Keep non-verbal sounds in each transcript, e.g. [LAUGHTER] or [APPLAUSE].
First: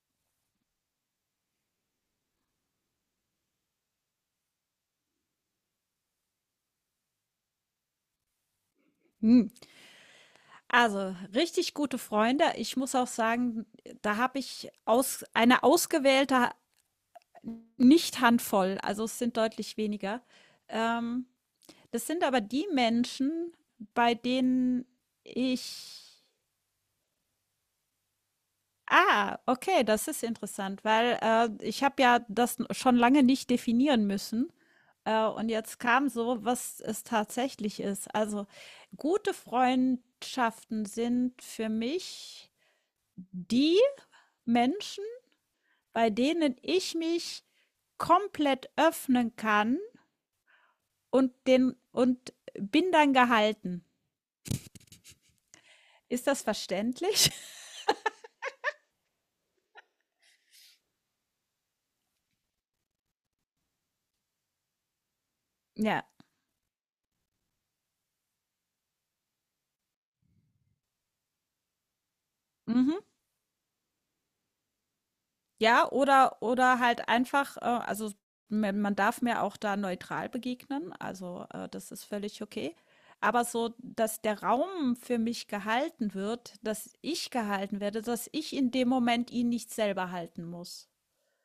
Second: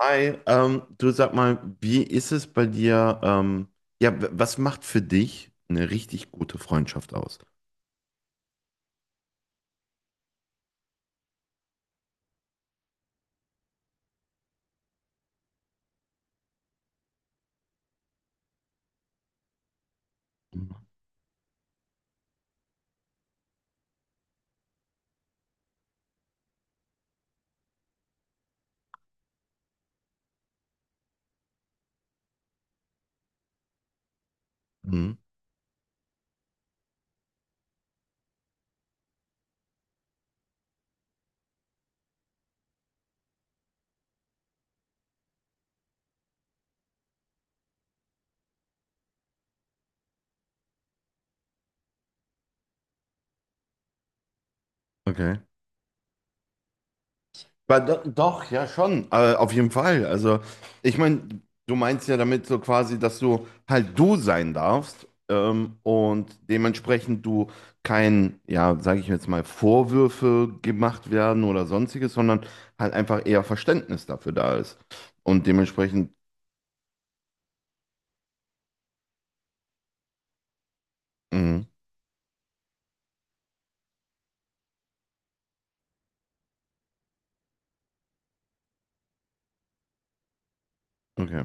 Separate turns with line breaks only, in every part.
Hi, du sag mal, wie ist es bei dir? Ja, was macht für dich eine richtig gute Freundschaft aus?
Hm, also, richtig gute Freunde. Ich muss auch sagen, da habe ich aus eine ausgewählte nicht Handvoll, also es sind deutlich weniger.
Mhm.
Ähm, Das sind aber die Menschen, bei denen ich ah, okay, das ist interessant, weil ich habe ja das schon lange nicht definieren müssen.
Mhm.
Und jetzt kam so, was es tatsächlich ist. Also, gute Freundschaften sind für mich die Menschen, bei denen ich mich komplett öffnen kann und den und bin dann gehalten.
Okay.
Ist das verständlich? [LAUGHS]
Weil doch, ja schon, auf jeden Fall. Also, ich meine, du meinst ja damit so quasi, dass du halt du sein darfst
Ja.
und dementsprechend du kein, ja, sage ich jetzt mal, Vorwürfe gemacht werden oder sonstiges, sondern halt
Mhm.
einfach eher Verständnis dafür da ist. Und
Ja,
dementsprechend,
oder halt einfach, also man darf mir auch da neutral begegnen, also
mhm,
das ist völlig okay. Aber so, dass der Raum für mich gehalten wird, dass ich gehalten werde, dass ich in dem Moment ihn nicht selber halten muss.
okay.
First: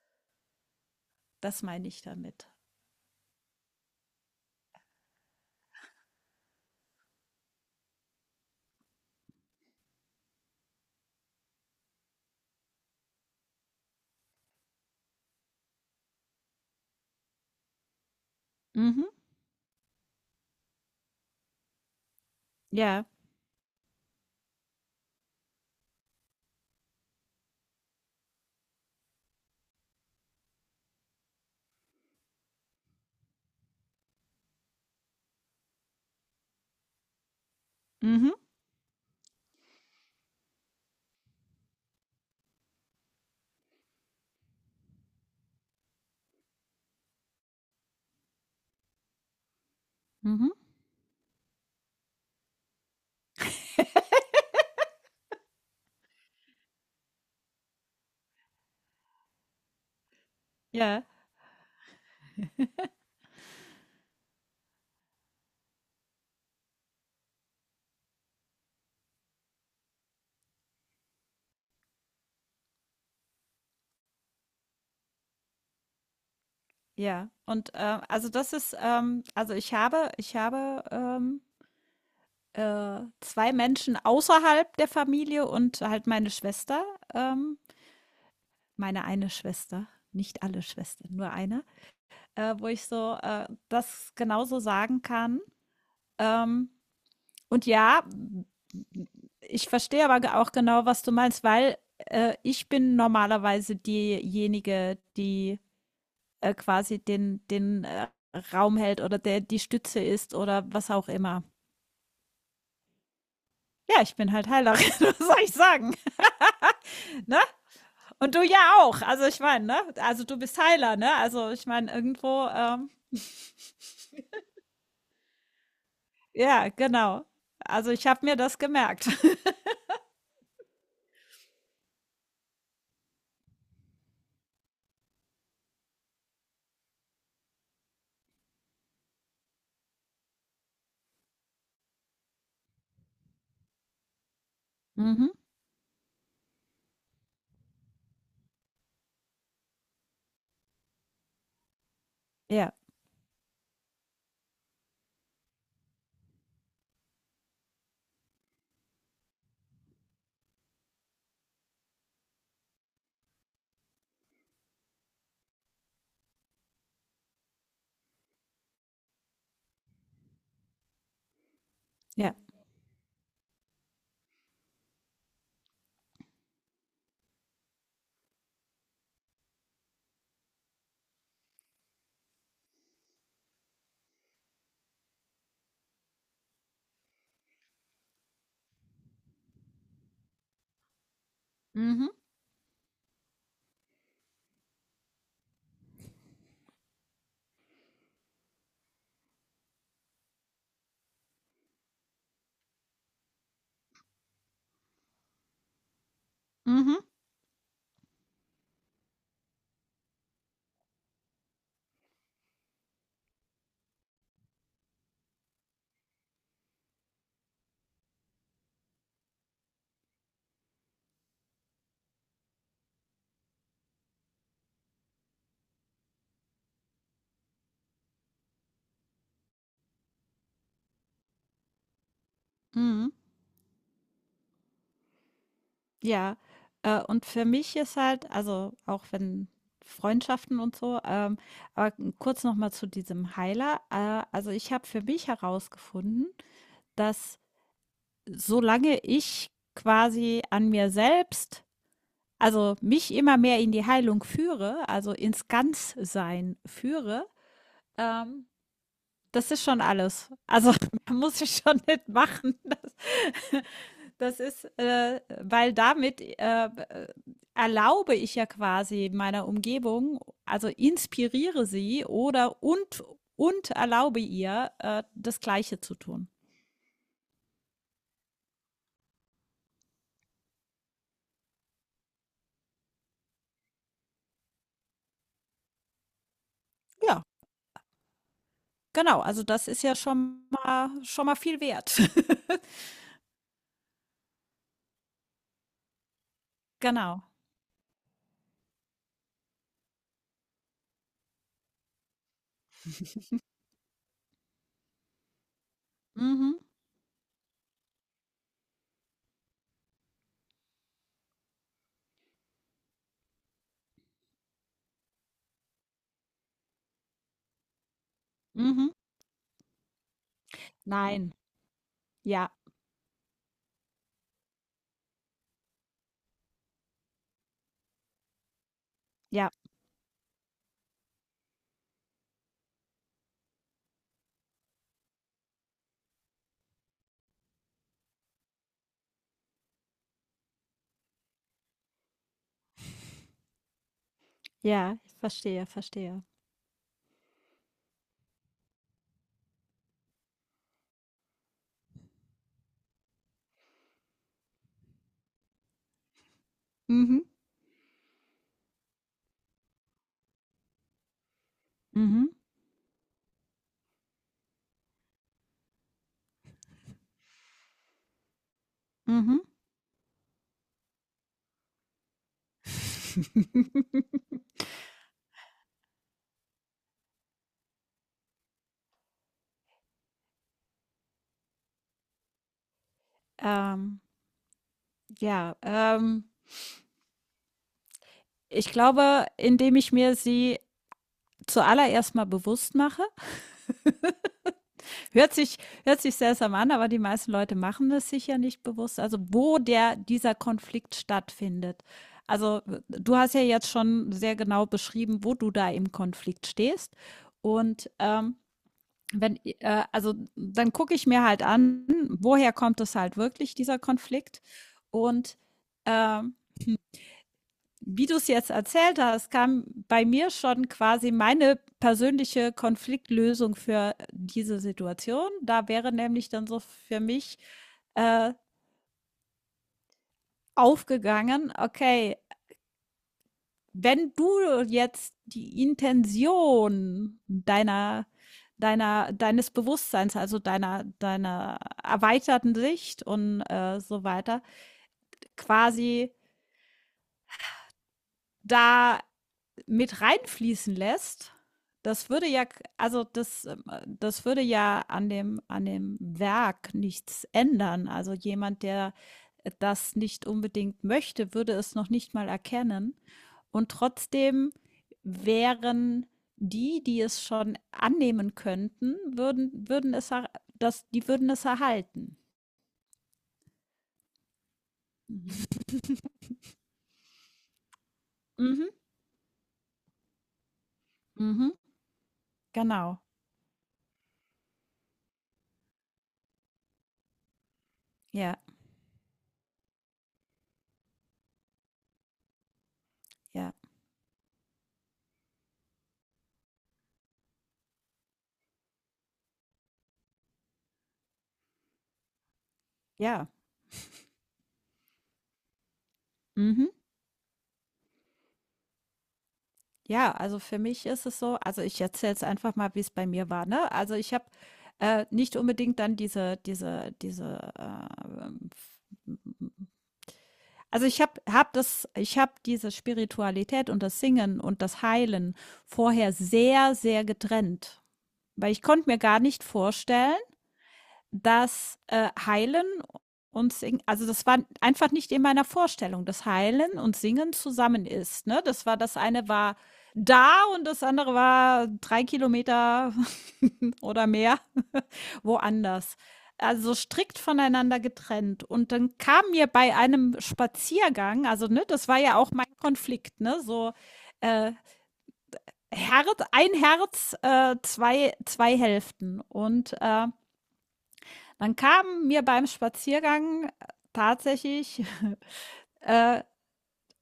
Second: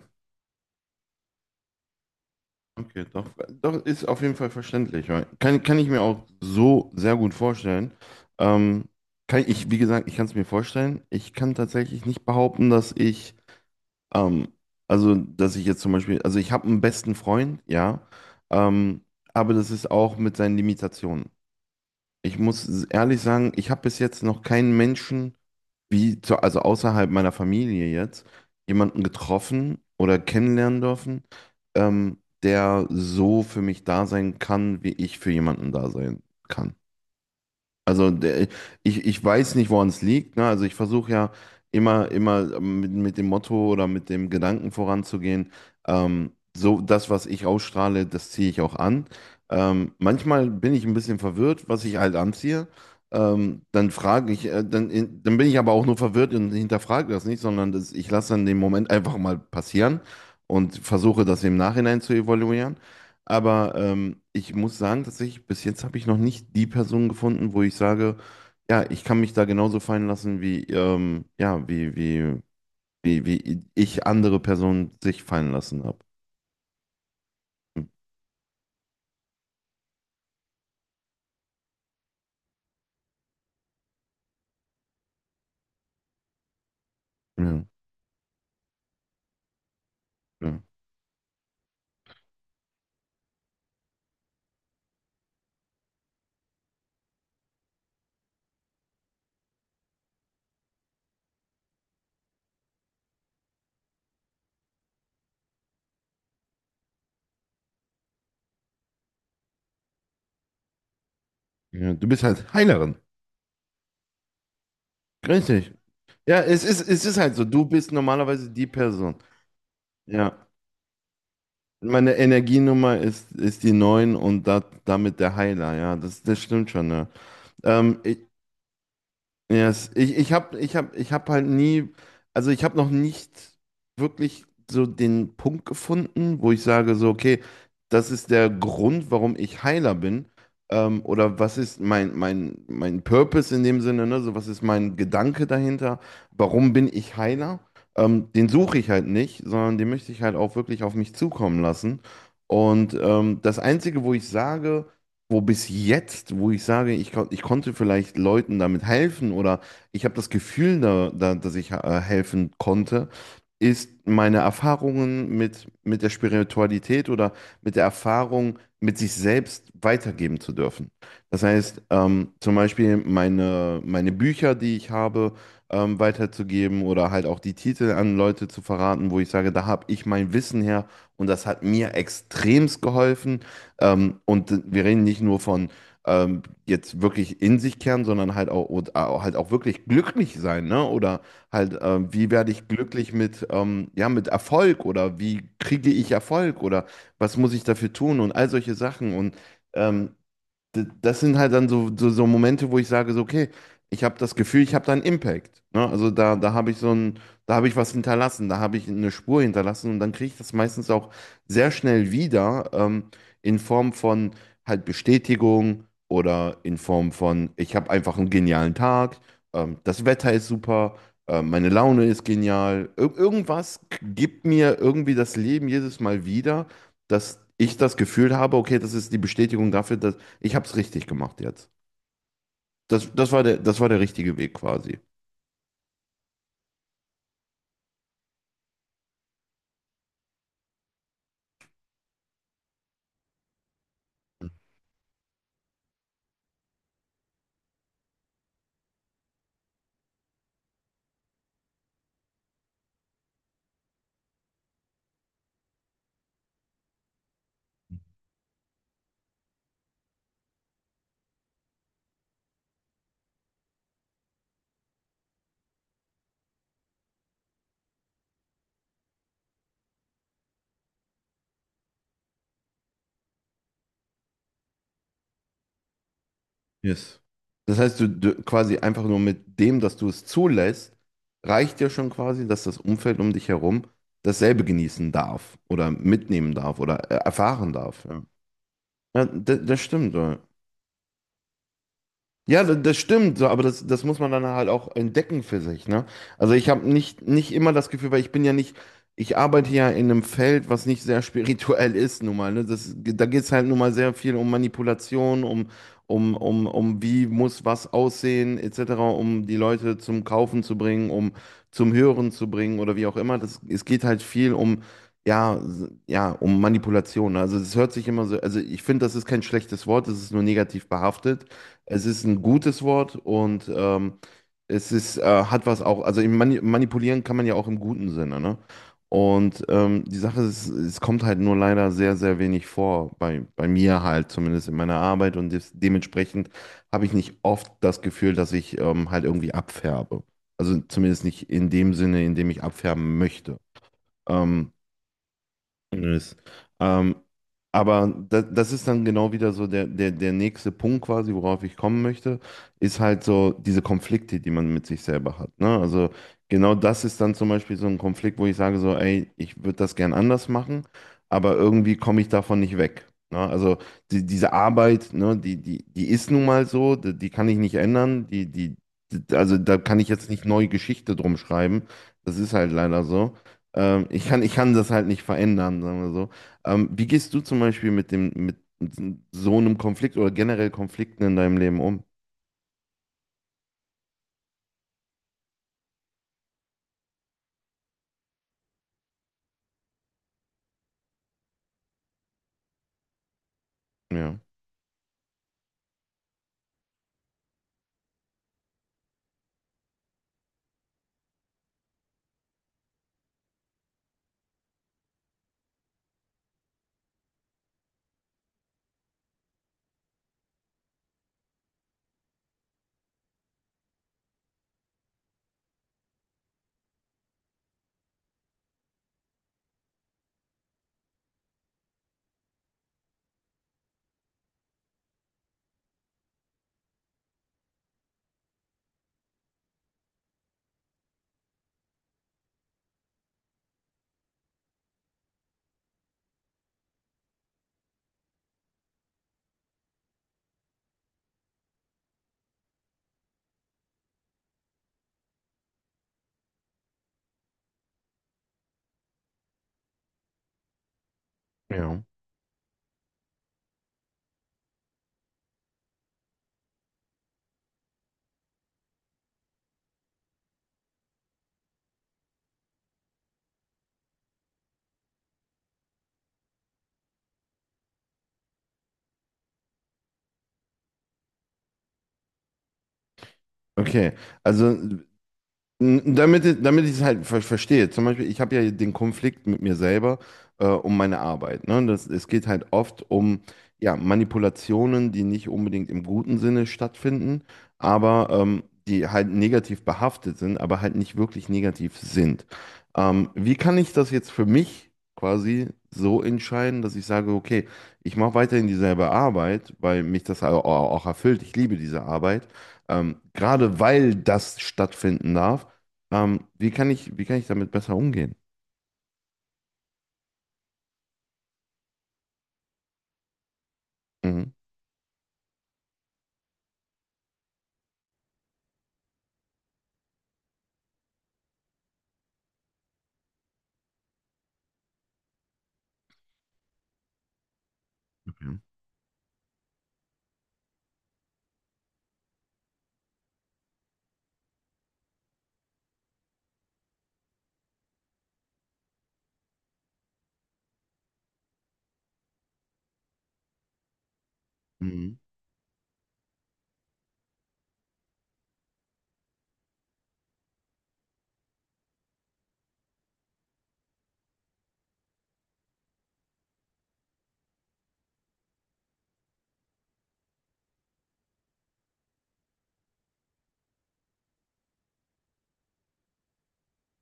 Das meine ich damit.
Okay, doch ist auf jeden Fall verständlich. Ja. Kann ich mir auch so sehr gut vorstellen. Ähm, kann ich, wie gesagt, ich kann es mir vorstellen. Ich kann tatsächlich nicht behaupten, dass ich, ähm, also, dass ich jetzt zum Beispiel, also ich habe einen besten Freund, ja, ähm,
Mhm.
aber das ist auch mit seinen Limitationen. Ich muss
Ja.
ehrlich sagen, ich habe bis jetzt noch keinen Menschen also außerhalb meiner Familie jetzt, jemanden getroffen oder kennenlernen dürfen, der so für mich da sein kann, wie ich für jemanden da sein kann. Also
Mhm.
der, ich weiß nicht, woran es liegt. Ne? Also ich versuche ja immer mit dem Motto oder mit dem Gedanken voranzugehen. So das, was ich ausstrahle, das ziehe ich auch an. Manchmal
Mhm.
bin ich ein bisschen verwirrt, was ich halt anziehe. Dann frage ich, dann bin ich aber auch nur verwirrt und hinterfrage das nicht, sondern das, ich lasse dann den Moment einfach mal passieren und
Ja,
versuche das im Nachhinein zu evaluieren. Aber ich muss sagen, tatsächlich, bis jetzt habe ich noch nicht die Person gefunden, wo ich sage, ja, ich kann mich da genauso fallen lassen, wie, ja, wie ich andere Personen sich fallen lassen habe.
ja. Und, also, das ist, also, ich habe, 2 Menschen außerhalb der Familie und halt meine Schwester, ähm
Ja,
meine eine Schwester, nicht
ja,
alle Schwestern, nur eine, wo ich so, das genauso sagen kann. Ähm, und ja, ich verstehe aber ge auch genau, was du meinst, weil, ich bin normalerweise diejenige, die quasi den Raum hält oder der die Stütze ist oder was auch immer.
ja. Du bist halt Heilerin.
Ja, ich bin halt Heilerin, [LAUGHS] was soll ich
Richtig.
sagen?
Ja, es ist halt
Ne?
so. Du bist
Und du
normalerweise die
ja auch.
Person.
Also ich meine, ne? Also du
Ja.
bist Heiler, ne? Also ich meine,
Meine
irgendwo,
Energienummer ist die 9 und da, damit der Heiler. Ja, das
ja,
stimmt schon. Ja.
genau. Also ich
Ich,
habe mir das gemerkt. [LAUGHS]
Yes. Ich hab halt nie, also ich habe noch nicht wirklich so den Punkt gefunden, wo ich sage so, okay, das ist der Grund, warum ich Heiler bin. Oder was ist mein Purpose in dem Sinne, ne? So, was ist mein
Mhm.
Gedanke dahinter? Warum bin ich Heiler? Den suche ich halt nicht, sondern den möchte ich halt auch wirklich auf mich zukommen lassen.
Ja,
Und das Einzige, wo ich sage, wo bis jetzt, wo ich sage, ich konnte vielleicht Leuten damit helfen oder ich habe das Gefühl, da, dass ich helfen konnte, ist meine Erfahrungen mit der Spiritualität oder mit der Erfahrung, mit sich selbst weitergeben zu dürfen. Das heißt,
ja.
zum Beispiel meine Bücher, die ich habe, weiterzugeben oder halt auch die Titel an Leute zu verraten, wo ich sage, da habe ich mein Wissen her und das hat mir extremst geholfen. Und wir reden nicht nur von jetzt wirklich in sich kehren, sondern halt halt auch wirklich glücklich sein, ne? Oder halt,
Mhm.
wie werde ich glücklich mit, ja, mit Erfolg oder wie kriege ich Erfolg oder was muss ich dafür tun und all solche Sachen. Und ähm, das sind halt dann so Momente, wo ich sage, so, okay, ich habe das Gefühl, ich habe da einen Impact. Ne? Also da habe ich so
Mhm.
ein, da habe ich was hinterlassen, da habe ich eine Spur hinterlassen und dann kriege ich das meistens auch sehr schnell wieder, in Form von halt Bestätigung oder in Form von, ich habe einfach einen genialen Tag, das Wetter ist super. Meine Laune ist genial. Ir irgendwas gibt mir irgendwie das Leben jedes Mal wieder, dass ich das Gefühl habe, okay, das ist die Bestätigung dafür, dass ich habe es richtig gemacht jetzt. Das,
Mhm.
das war der, das war der richtige Weg quasi.
Ja, und für mich ist halt, also auch wenn Freundschaften und so, aber kurz noch mal zu diesem Heiler. Also ich habe für mich herausgefunden, dass solange ich quasi an mir selbst, also mich immer mehr in die Heilung führe, also ins Ganzsein führe, ähm, das ist schon alles. Also [LAUGHS] muss ich schon nicht machen. Das, [LAUGHS] das ist, weil damit erlaube ich ja quasi meiner Umgebung, also inspiriere sie oder und erlaube ihr, das Gleiche zu tun.
Yes. Das heißt, du quasi einfach nur mit dem, dass du es zulässt, reicht dir schon quasi, dass das Umfeld um dich herum dasselbe genießen darf oder mitnehmen darf oder
Ja,
erfahren darf. Ja,
genau.
ja
Also das
das
ist ja
stimmt. Ja.
schon mal viel wert.
Ja,
[LAUGHS]
das stimmt, so, aber das muss man dann halt auch entdecken für sich, ne? Also ich habe nicht,
Genau.
nicht immer das Gefühl, weil ich bin ja nicht, ich arbeite ja in einem Feld, was nicht sehr [LAUGHS] spirituell ist, nun mal, ne? Da geht es halt nun mal sehr viel um Manipulation, um, um,
Mhm.
um, um wie muss was aussehen, etc., um die Leute zum Kaufen zu bringen, um zum Hören zu bringen oder wie auch immer. Es geht halt viel um, ja, ja, um Manipulation. Also es hört sich immer so, also ich
Mhm.
finde, das ist kein schlechtes Wort, es ist nur negativ
Nein.
behaftet. Es ist ein
Ja,
gutes Wort und hat was auch, also im manipulieren kann man ja auch im guten Sinne, ne?
ja,
Und die Sache ist, es kommt halt nur leider sehr, sehr wenig vor, bei mir halt, zumindest in meiner Arbeit und dementsprechend habe ich nicht oft das Gefühl, dass ich halt irgendwie abfärbe. Also zumindest nicht in dem Sinne, in dem ich abfärben möchte. Ähm,
ja, ich verstehe, verstehe.
Nös. Ähm, aber das ist dann genau wieder so der nächste Punkt quasi, worauf ich kommen möchte, ist halt so diese Konflikte, die man mit sich selber hat. Ne? Also genau das ist
Mhm.
dann zum Beispiel so ein Konflikt, wo ich sage so, ey, ich würde das gern anders machen, aber irgendwie komme
Mhm.
ich davon nicht weg. Ne? Also diese Arbeit, ne, die ist nun mal so, die kann ich nicht ändern,
Mhm.
also da kann ich jetzt nicht neue Geschichte drum schreiben. Das ist halt leider so. Ähm, ich kann,
[LAUGHS]
ich kann das halt nicht verändern, sagen wir so. Wie gehst du zum Beispiel mit so einem Konflikt oder generell Konflikten in deinem Leben um?
Ähm, ja, ich glaube, indem ich mir sie zuallererst mal bewusst mache. [LAUGHS]
Ja,
Hört sich, hört sich seltsam an, aber die meisten Leute machen es sich ja nicht bewusst. Also, wo der, dieser Konflikt stattfindet. Also, du hast ja jetzt schon sehr genau beschrieben, wo du da im Konflikt stehst. Und wenn, also dann gucke ich mir halt an, woher kommt es halt wirklich, dieser Konflikt. Und ähm, wie du es jetzt erzählt hast, kam bei mir schon quasi meine persönliche Konfliktlösung für diese Situation. Da wäre nämlich dann so für mich äh, aufgegangen, okay, wenn du jetzt die Intention deines Bewusstseins, also deiner erweiterten Sicht und so weiter, quasi da mit reinfließen lässt,
ja.
das würde ja, also das, das würde ja an dem Werk nichts ändern. Also jemand, der das nicht unbedingt möchte, würde es noch nicht mal erkennen. Und trotzdem wären die, die es schon annehmen könnten, die würden es erhalten.
Okay, also
Mhm.
Damit ich es halt verstehe. Zum Beispiel, ich habe
Mhm.
ja den Konflikt mit mir selber um meine
Mhm.
Arbeit. Ne? Es geht halt
Genau.
oft um ja, Manipulationen, die nicht unbedingt im guten Sinne stattfinden, aber
Ja,
die halt negativ behaftet sind, aber halt nicht wirklich negativ sind. Ähm,
ja,
wie kann ich das jetzt für mich quasi so entscheiden, dass ich sage, okay, ich mache weiterhin dieselbe Arbeit, weil mich das auch erfüllt. Ich liebe diese Arbeit. Ähm,
ja.
gerade weil das stattfinden darf. Ähm,
Mhm.
wie kann ich, wie kann ich damit besser umgehen?
Ja, also für mich ist es so, also ich erzähle jetzt einfach mal, wie es bei mir war, ne? Also, ich habe,
Mhm.
nicht unbedingt dann also ich habe diese Spiritualität und das Singen und das Heilen vorher sehr, sehr getrennt, weil
Okay.
ich konnte mir gar nicht vorstellen, das, Heilen und Singen, also das war einfach nicht in meiner Vorstellung, dass Heilen und Singen zusammen ist, ne? Das war das eine war da und das andere war 3 km [LAUGHS] oder mehr
Mhm.
[LAUGHS] woanders. Also strikt voneinander getrennt. Und dann kam mir bei einem Spaziergang, also, ne, das war ja auch mein Konflikt, ne, so, äh, Herz, ein Herz, zwei Hälften und, dann kam mir beim Spaziergang tatsächlich [LAUGHS] äh,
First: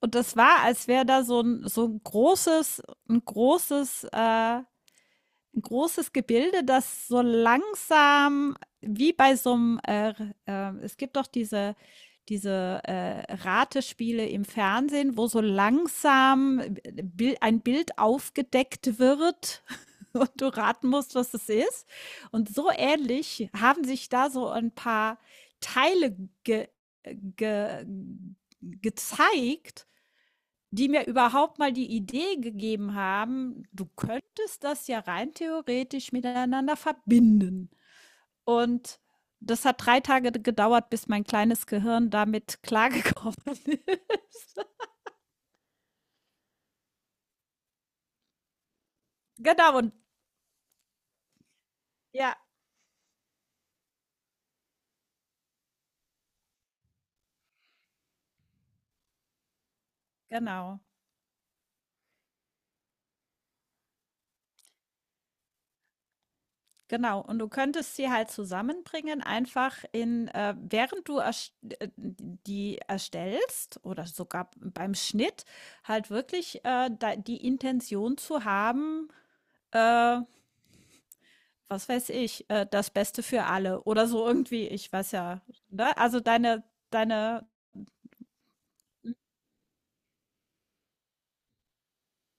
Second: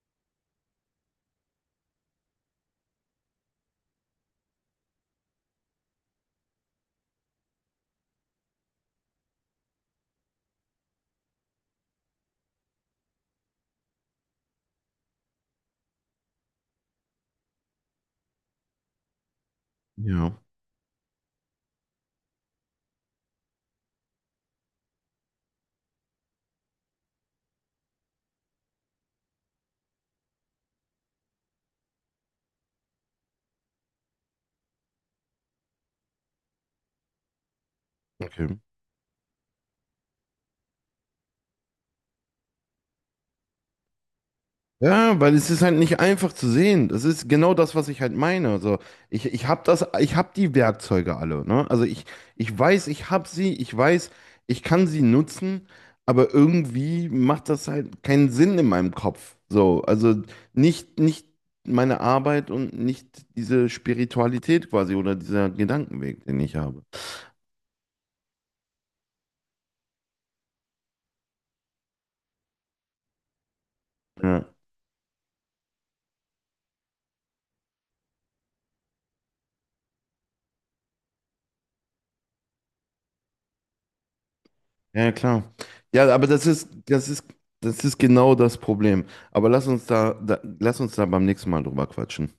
und das war, als wäre da so ein, so ein großes, ein großes 'n großes Gebilde, das so langsam, wie bei so einem, es gibt doch diese Ratespiele im Fernsehen, wo so langsam ein Bild aufgedeckt wird [LAUGHS] und
Ja,
du raten musst, was es ist. Und so ähnlich haben sich da so ein paar Teile ge ge gezeigt, die mir überhaupt mal die Idee gegeben haben, du könntest das ja rein theoretisch miteinander verbinden.
okay.
Und das hat 3 Tage gedauert, bis mein kleines Gehirn damit klargekommen ist. [LAUGHS]
Ja, weil es ist halt nicht einfach zu sehen. Das ist genau das, was ich halt meine. Also ich habe
Genau
das,
und
ich habe die Werkzeuge alle, ne? Also ich,
ja,
ich weiß, ich habe sie, ich weiß, ich kann sie nutzen, aber irgendwie macht das halt keinen Sinn in meinem Kopf. So, also
genau,
nicht meine Arbeit und nicht diese Spiritualität quasi oder dieser Gedankenweg, den ich habe.
genau. Und du könntest sie halt zusammenbringen, einfach in während du erst die erstellst oder sogar
Ja.
beim Schnitt halt wirklich, da die Intention zu haben, äh, was weiß ich, das Beste für alle oder so irgendwie, ich
Ja, ja,
weiß ja,
klar.
ne?
Ja,
Also
aber das
deine
ist, das ist,
deine
das ist genau das Problem. Aber lass uns da beim nächsten Mal drüber quatschen.